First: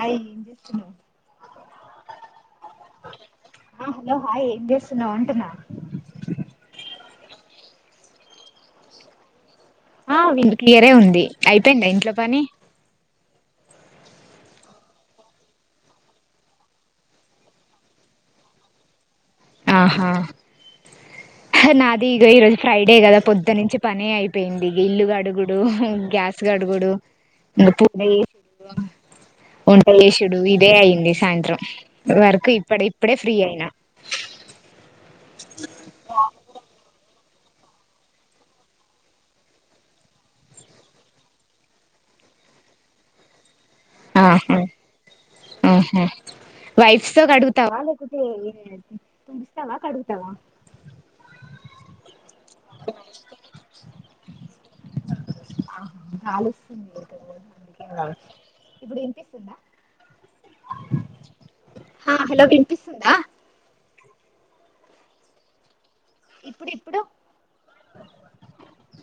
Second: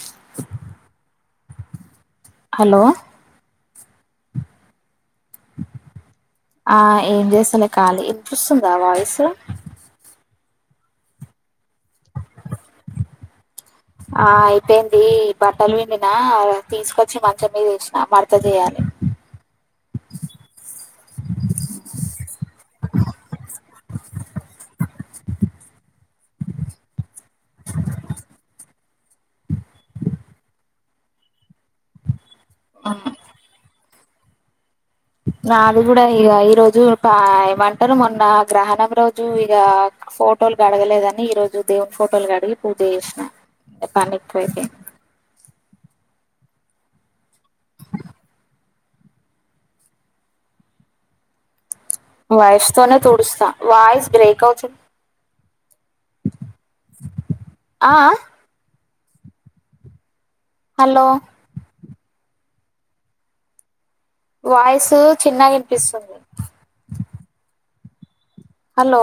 Oil hello ఆ hello hi ఎమ్ చేస్ ఇంగా ఉంటున్నా ఆ ఏం చేస్తాలే ఖాళీ వినిపిస్తుందా వాయిస్ [unintelligible] క్లియరే ఉంది అయిపోయిందా ఇంట్లో పని ఆ అయిపోయింది బట్టలు పిండినా తీసుకొచ్చి మంచం మీద వేసినా మడతా చేయాలి. ఆహా నాది ఇగో ఈరోజు ఫ్రైడే కదా పొద్దా నుంచి పని అయిపోయింది ఇల్లు కడుగుడు, గ్యాస్ కడుగుడు [unintelligible] వంటలు చేసుడు ఇదే అయింది. సాయంత్రం వర్క్ ఇప్పుడే ఇప్పుడే ఫ్రీ అయినా నాది కూడా ఇగా ఈ రోజు ఏమంటారు మొన్న గ్రహణం రోజు ఇగా ఫోటోలు కడగలేదని ఈ రోజు దేవుని ఫోటోలు కడిగి పూజ చేసిన పనికి ఆహా పోయితే ఆహా వైఫ్ ఎోగా అడుగుతావా లేకపోతే డుస్తావా కడుగుతావా వయసు తోనే తుడుస్తా వాయిస్ బ్రేక్ అవుతుంది [unintelligible] ఆ ఆ ఇప్పుడు వినిపిస్తుందా హలో ఆ హలో వినిపిస్తుందా వాయిసు చిన్నగా వినిపిస్తుంది. ఇప్పుడు ఇప్పుడు హలో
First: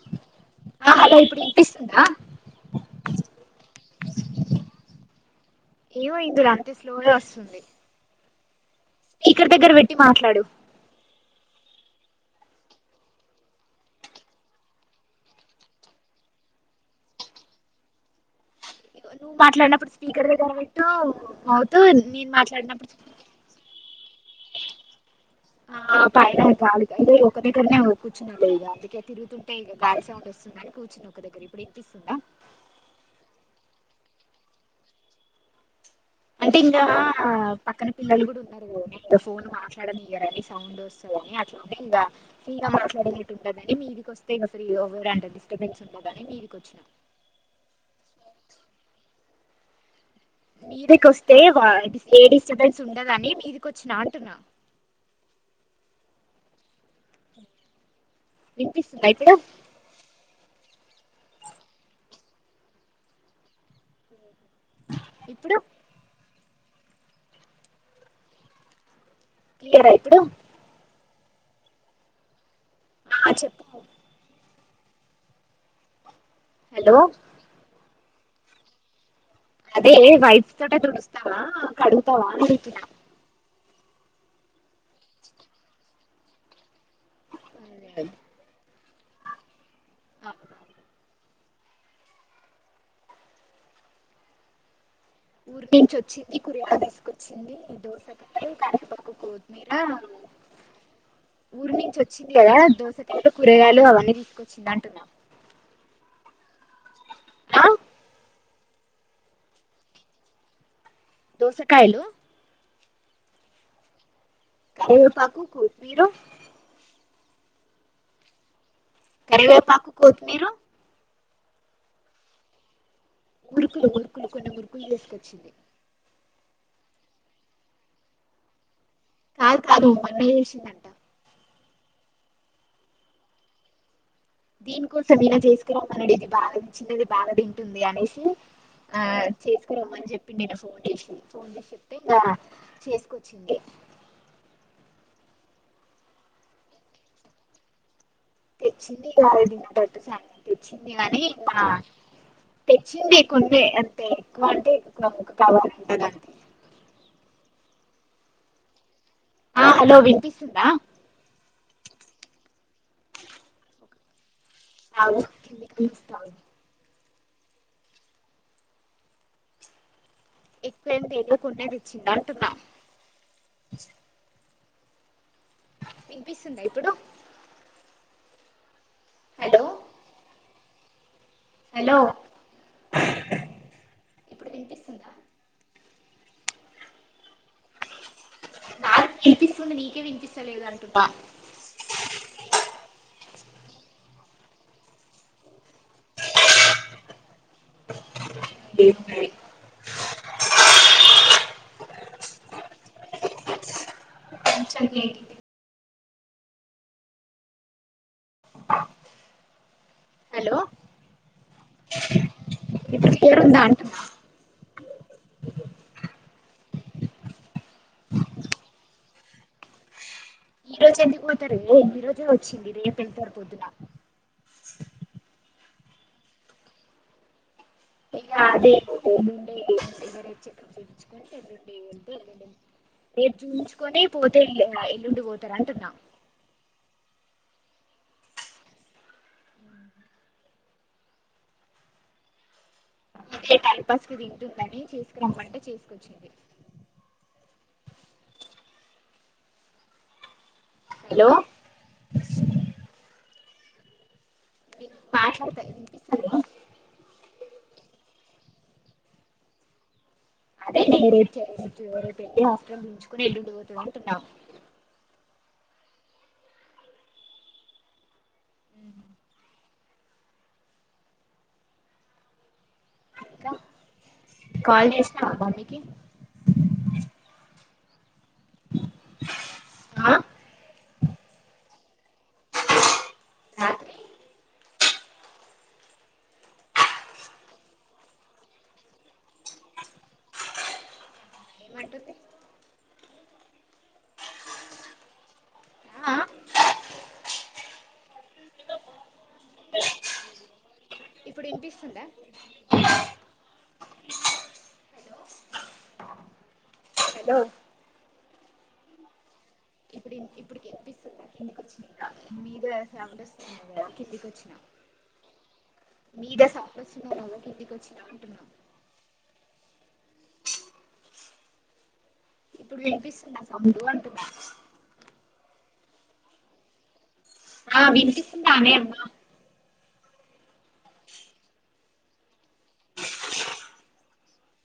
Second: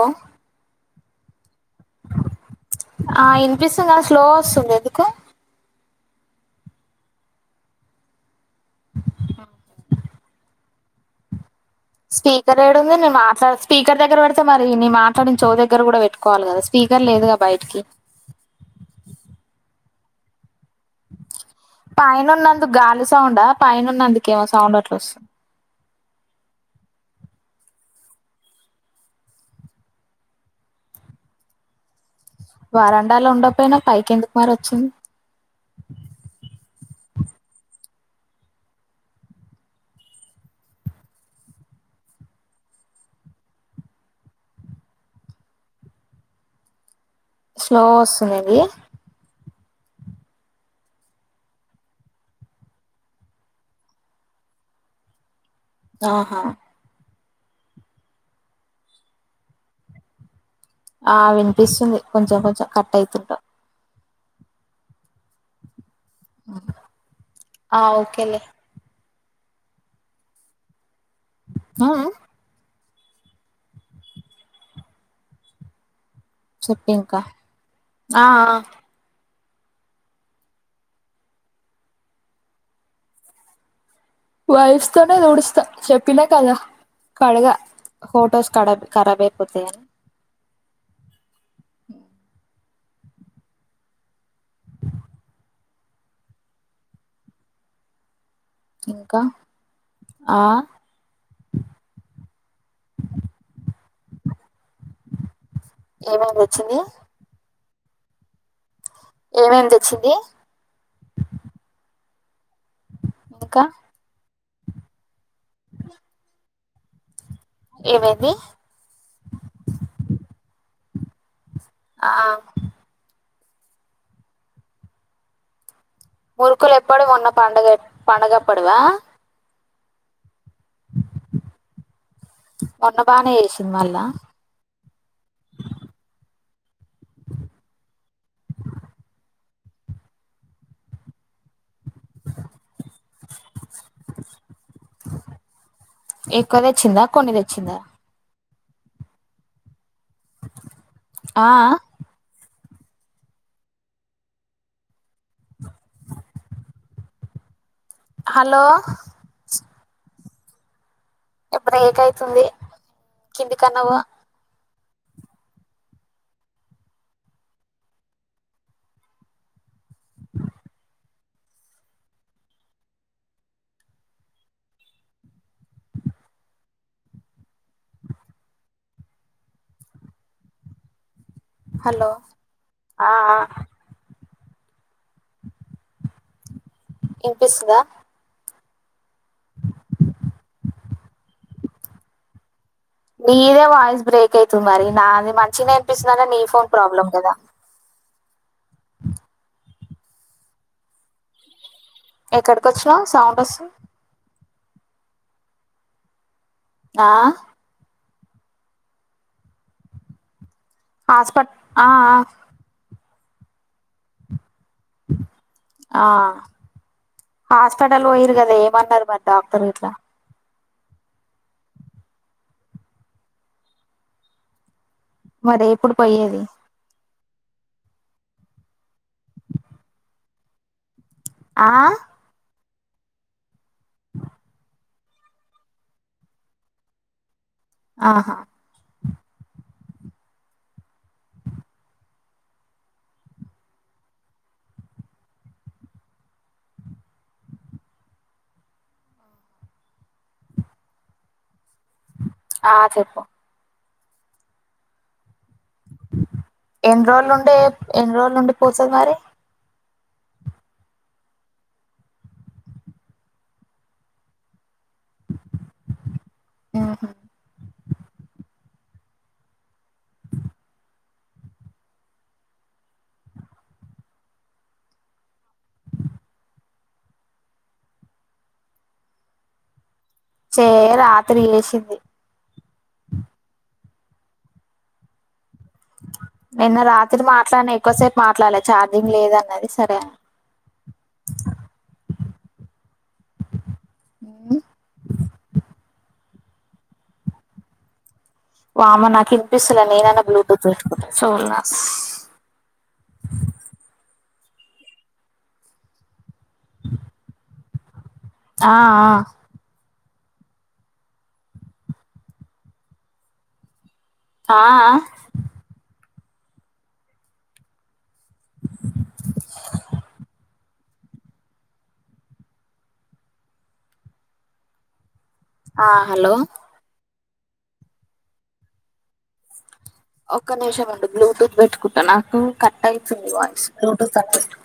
ఆ హ ఇప్పుడు వినిపిస్తుందా ఆ ఇనిపిస్తుంద స్లో వస్తుంది ఎందుకు ఏమైదురు అంతే స్లోగా వస్తుంది స్పీకర్ దగ్గర పెట్టి మాట్లాడు స్పీకర్ ఏడుంది నేను మాట్లా స్పీకర్ దగ్గర పెడితే మరి నీ మాట్లాడి చేవు దగ్గర కూడా పెట్టుకోవాలి కదా స్పీకర్ లేదుగాద బయటికి నువ్వు మాట్లాడినప్పుడు స్పీకర్ దగ్గర పెట్టు మౌత్ నేను పైనన్నందు మాట్లాడినప్పుడు గాలి సౌడా పైనన్నందు ేమ సౌండ్ అట్లా వస్తుంది ఆైన ఒక దగ్గర కూర్చు ఇ అందుకే తిరుగుతుంటే గా సౌండ్ వస్తుందిని కూర్చుని ఒక దగ్గర ఇప్పుడు ఇనిపిస్తుందా వరండాలో ఉండకపోయినావ్ పైకి ఎందుకు మరి వచ్చింనవ్ అంటే ఇంకా పక్కన పిల్లలు కూడా ఉన్నారు ఫోన్ మాట్లాడనియరని సౌండ్ వస్తుని అే ఇంకా ఫ్రీగా మాట్లాడదని మీక వస్తే డిస్టబెన్స్ ఉని మీక వచ్చినా స్లో వస్తుందిది మీదికి వస్తే ఏ డిస్టర్బెన్స్ ఉండదని మీదిక వచ్చిన అంటున్నా ఆహా వినిపిస్తుందా ఇప్పుడు ఆ వినిపిస్తుంది కొంచెం కొంచెం కట్ అవుతుంటాం ఇప్పుడు ఆ ఓకేలే క్లియర్ ఇప్పుడు ఆ ఆ ఆ చెప్పు హలో చెప్పింక ఆ అదే వైప్స్ తోట తుడస్తావా కడతావా అని అడుగుతున్న వైప్స్ తోనే తుడుస్త చెప్ పిన కాలా కడుగ ఫోటోస్ కడ కరాబ్ అయిపోతాయని అ హు ఊరి నుంచి వచ్చింది కురగయా బసుకొచ్చింది ఈ దోస ఇంకా ఆ ఊరు నుంచి వచ్చింది కదా దోసకలు కూరగాయలు అవన్నీ తీసుకొచ్చింది అంటున్నా వచ్చింది ఆ ఏమేమి తెచ్చింది దోసకాయలు ఇంకా ఏ పక్ కుంకు పీరు ఏమైంది కరివేపాకు కొత్తిమీర ఆ మురుకులు మురుకులు కొన్ని మురుకులు చేసుకొచ్చింది మురుకులు ఎప్పుడు మొన్న పండుగ పండుగప్పడివా ఆ కాదు పండగ చేసి మొన్న బానే చేసింది మళ్ళా దీని కోసం ఈనా చేసుకురామనడిగింద మంచిగా ఇది బాగా తింటుంది అనేసి అ చేసుకురమ్మని చెప్పిన నిన్న ఫోన్ చేసి ఫోన్ చేసి ఇగా చేసుకొచ్చింది ఎక్కువ తెచ్చిందా కొన్ని తెచ్చిందా తెచ్చింది ఇగా దీనింటా తెచ్చింది గని ఆ బా తెచ్చింది కొన్నే అంటే ఎక్కువ అంటే ఎ [unintelligible] కావాలకుంటుే హలో హలో వినిపిస్తుందా ఎప్పుడ ఏక్ అయితుంది కింది కన్నా పా ఆవు కిందికి వస్తా ఎక్కువ ఏమి తెలేకుండా తెచ్చింద అంటున్నా వినిపిస్తుందా ఇప్పుడు హలో హలో ఆ అ ఇప్పుడు వినిపిస్తుందా ఇంపిస్తుందా నాకు వినిపిస్తుంది నీకే వినిపిస్తలేదు అంటున్నా నీదే వాయిస్ బ్రేక్ అవుతుంది మరి నాది మంచి నే సవా నీ ఫోన్ ప్రాబ్లం కదా అ ఏయి ఎక్కడికి వచ్చినావు సౌండ్ వస్తుంది సర్లే అయితే ఆ హలో హాస్పట్ ఆ ఆ పెరుగు ఉందా అని అంటున్న ఆ హాస్పిటల్ పోయరు కదా ఏమన్నారు మరి డాక్టర్ ఇట్లా ఈ రోజు ఎందుకుపోతారు ఏ ఈ రోజే వచ్చింది రేపు వెళ్తారు పొద్దున మరి ఎప్పుడు పోయేది ఇగ అదే [inaudible] ఆ రేపు చూయించుకొని పోతే ఎల్లుండి పోతారు అంటున్నా ఆహా అదే టైంపాస్ కి తింటుందని చేసుకు రమ్మంటే చేసుకొచ్చింది హలో ఆ చెప్పు మాష తే ఎన్ని రోజులండి పోతది మరి అదేనే పెట్టి హాస్పిటల్ చూపించుకుని ఎల్లుండి పోతాం అంటున్నాం ఆహా ఉహూ ఇంకా కాల్ చేసినా బాబి కి ఆ చే రాత్రి వేసింది రాత్రి నిన్న రాత్రి మాట్లాడినా ఎక్కువసేపు మాట్లాడాలలే ఛార్జింగ్ లేద అన్నది సరే అ ఏమంటుంది ఉమ్ ఆ వామనా విన్పిస్తలే నేనన్న బ్లూటూత్ పెట్టుకుంటా ఇప్పుడు సోనా వినిపిస్తుందా హలో హలో ఆ ఆ ఇప్పుడు ఇప్పుడు వినిపిస్తుందా కిందికొచ్చిన మీద దగ్గర ఏదో సౌండ్ వస్తుంది కదా కిందికి వచ్చిన ఆ ఆ మీదే సౌండ్ వచ్చినా కదా కిందికి వచ్చినాంటు ఇప్పుడు వినిపిస్తున్నా సౌండు అంటున్నా ఆ హలో ఆ వినిపిస్తుందానే అమ్మ ఒక్క నిమిషండి బ్లూటూత్ పెట్టుకుంటా నాకు కట్ అయితుంది వాయిస్ బ్లూటూత్ అన్న పెట్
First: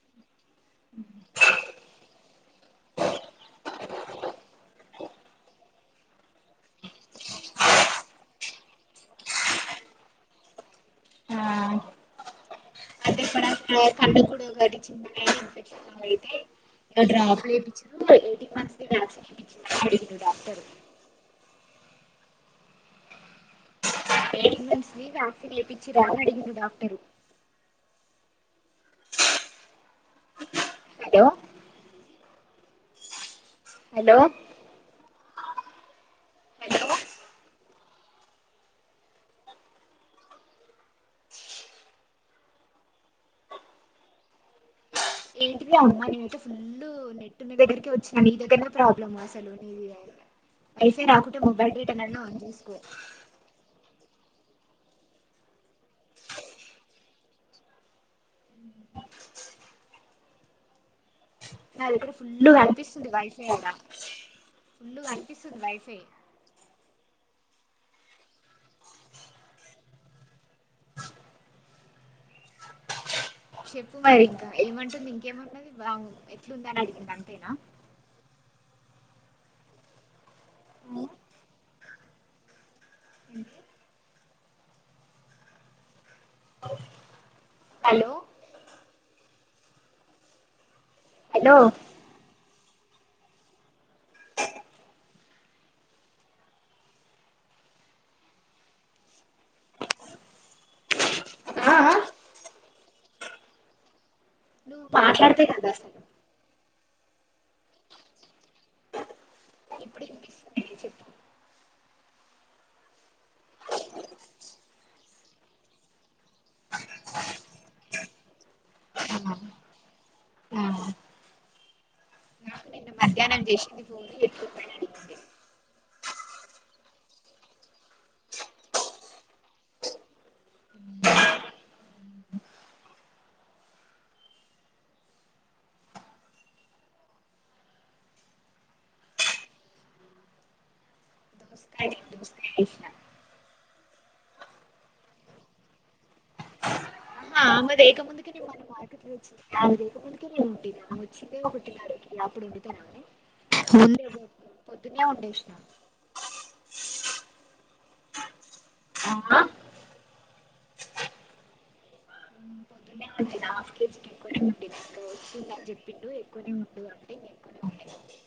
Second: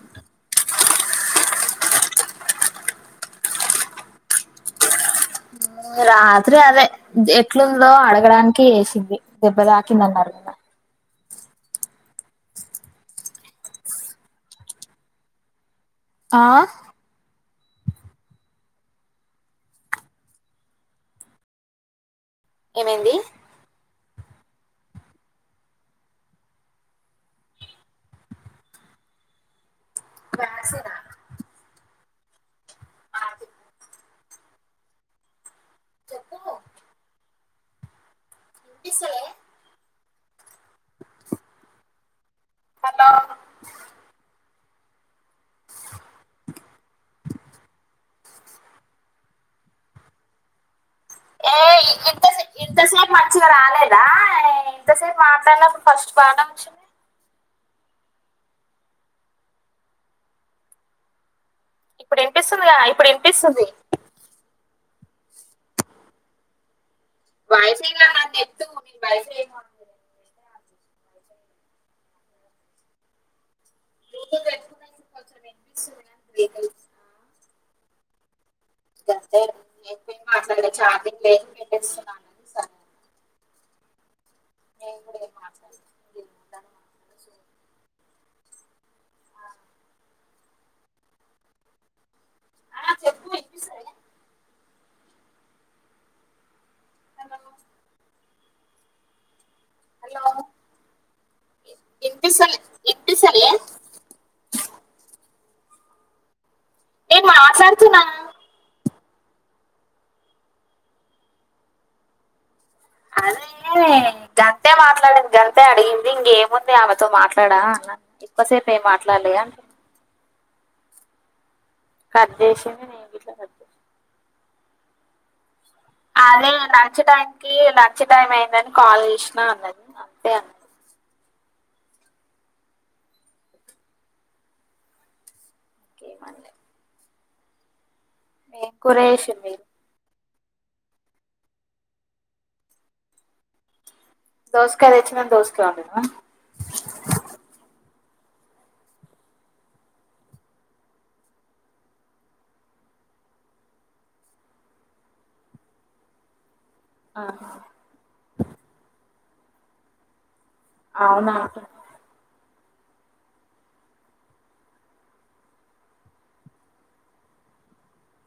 రాత్రి అదే ఎట్లుందో అడగడానికి వేసింది దెబ్బ తాకిందన్నారు కదా ఆ [unintelligible] [unintelligible] ఆ ఎయిటీన్ డాక్టరు ఏమైంది వక్సిన్ వేపించిర్రా అని అడిగిండు డాక్టరు వాక్సో హలో హలో చెప్పు హలో వినిపిస్తలే హలో ఏంటిది అమ్మా నేనయితే ఫుల్ నెట్ ఉన్న దగ్గరికే వచ్చి నీ దగ్గరనే ప్రాబ్లమ్స అసలు వైఫై రాకుంటే ఏ మొబైల్ డేట అన ఇంత ఆన్ చేసుకో ఎంతసేపు మాట్లాడాలప్పుడు ఫస్ట్ బటన్ వచ్చింది నా దగ్గర ఇప్పుడు ఫుల్లు వినిపిస్తుందిగా ఇప్పుడు కనిపిస్తుంది వైఫై ఈడ వినిపిస్తుంది ఫుల్గా కనిపిస్తుంది వైఫై వైఫై గాదు నా దగ్గర నెట్టు వైఫై ఏమ చెప్పు మరి బ్లూటూత్ ఇంకా పెట్టుకున్నా ఇప్పుడు ఏమంటుంది కొంచెం ఇంకేమంటుంది వినిపిస్తుంది బాగు కానీ బ్రేక్ ఎట్లుంది అయితుంది అని అడిగింది అంతేనా [unintelligible] నాకాడ ఛార్జింగ్ లేదు నేను పెట్టేస్తున్నా సరే [unintelligible] హలో హలో ఆ చెప్పు వినిపిస్థలే హలో హలో ఆ ఆ ఎంత సార్ ఎంటి సరే బ ఏ మాట్లాడుతున్నా ఇప్పుడు చెప్పు అదే గంతే మాట్లాడింది గంతే అడిగింది ఇంగేముంది ఆమెతో మాట్లాడా అన్న ఎక్కువసేపు ఏం ఆ, మాట్లాలే అంటున్న ఆ కట్ నాకు చేసింది నిన్న నేను గిట్లా మధ్యాహ్నం కట్ చేసిన జేసింది ఫోను ఎత్తుక అదే లంచ్ టైం కి లంచ్ టైమ్ అయిందని కాల్ చేసినా అన్నది అంతే అ ఉ ఇంకేం మాన్లే ఏం కూర చేసింది తీసిన దోస్కాయ తెచ్చినం దోస్కాయ వండినవ అమె తేక ముందుకేే నేను మన మార్కెట్ ల వచ్చిక ముందుకే నేనుంటటి వచ్చిందే పుట్టిన అప్పుడు వండితానుని ముందే పో పొద్దునే ఉండేసినాను ఆ అవునా పొద్దునే వండిన హాఫ్ కేజీకి ఎక్కువనే వండినా వచ్చిందని చెప్పిండు ఎక్కువనే వండు అంటే ఎక్కువనే వండేసిన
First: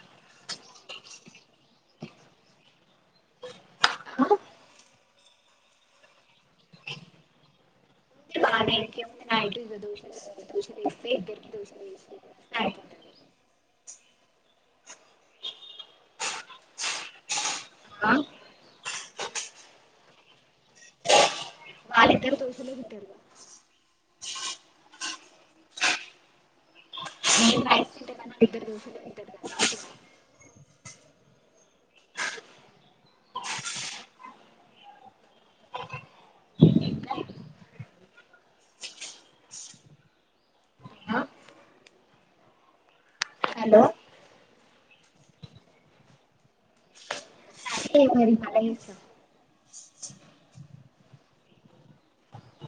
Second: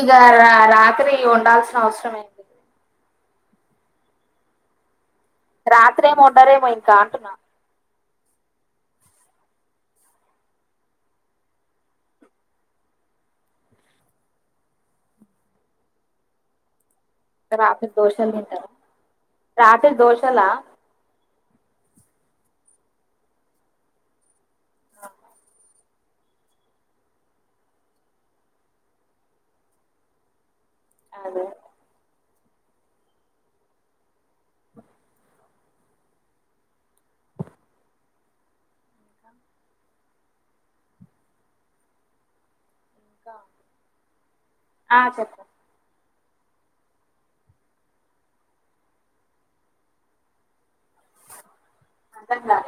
ఇగా రా రాత్రి వండాల్సిన అవసరం ఏంటి అ రాత్రీ ఏం వండరేమో ఇంకా అంటున్నా ఆమే ఎనుకే ఉండి నా ఎదురుగా దోషలు లేస్తుంది ఇద్దరికి దోష గా రాత్రి దోశలు తింటరా రాత్రి దోషాల ఆళ్ళిద్దరూ దోశలే తింటడు మేం రైస్ తింటాం కానీ వాళ్ళిద్దరూ దోశలే తింటారు అదే హలో ఆ చెప్పు ఒకే మరి మల్ల చేస్తా అర్ధంకాలే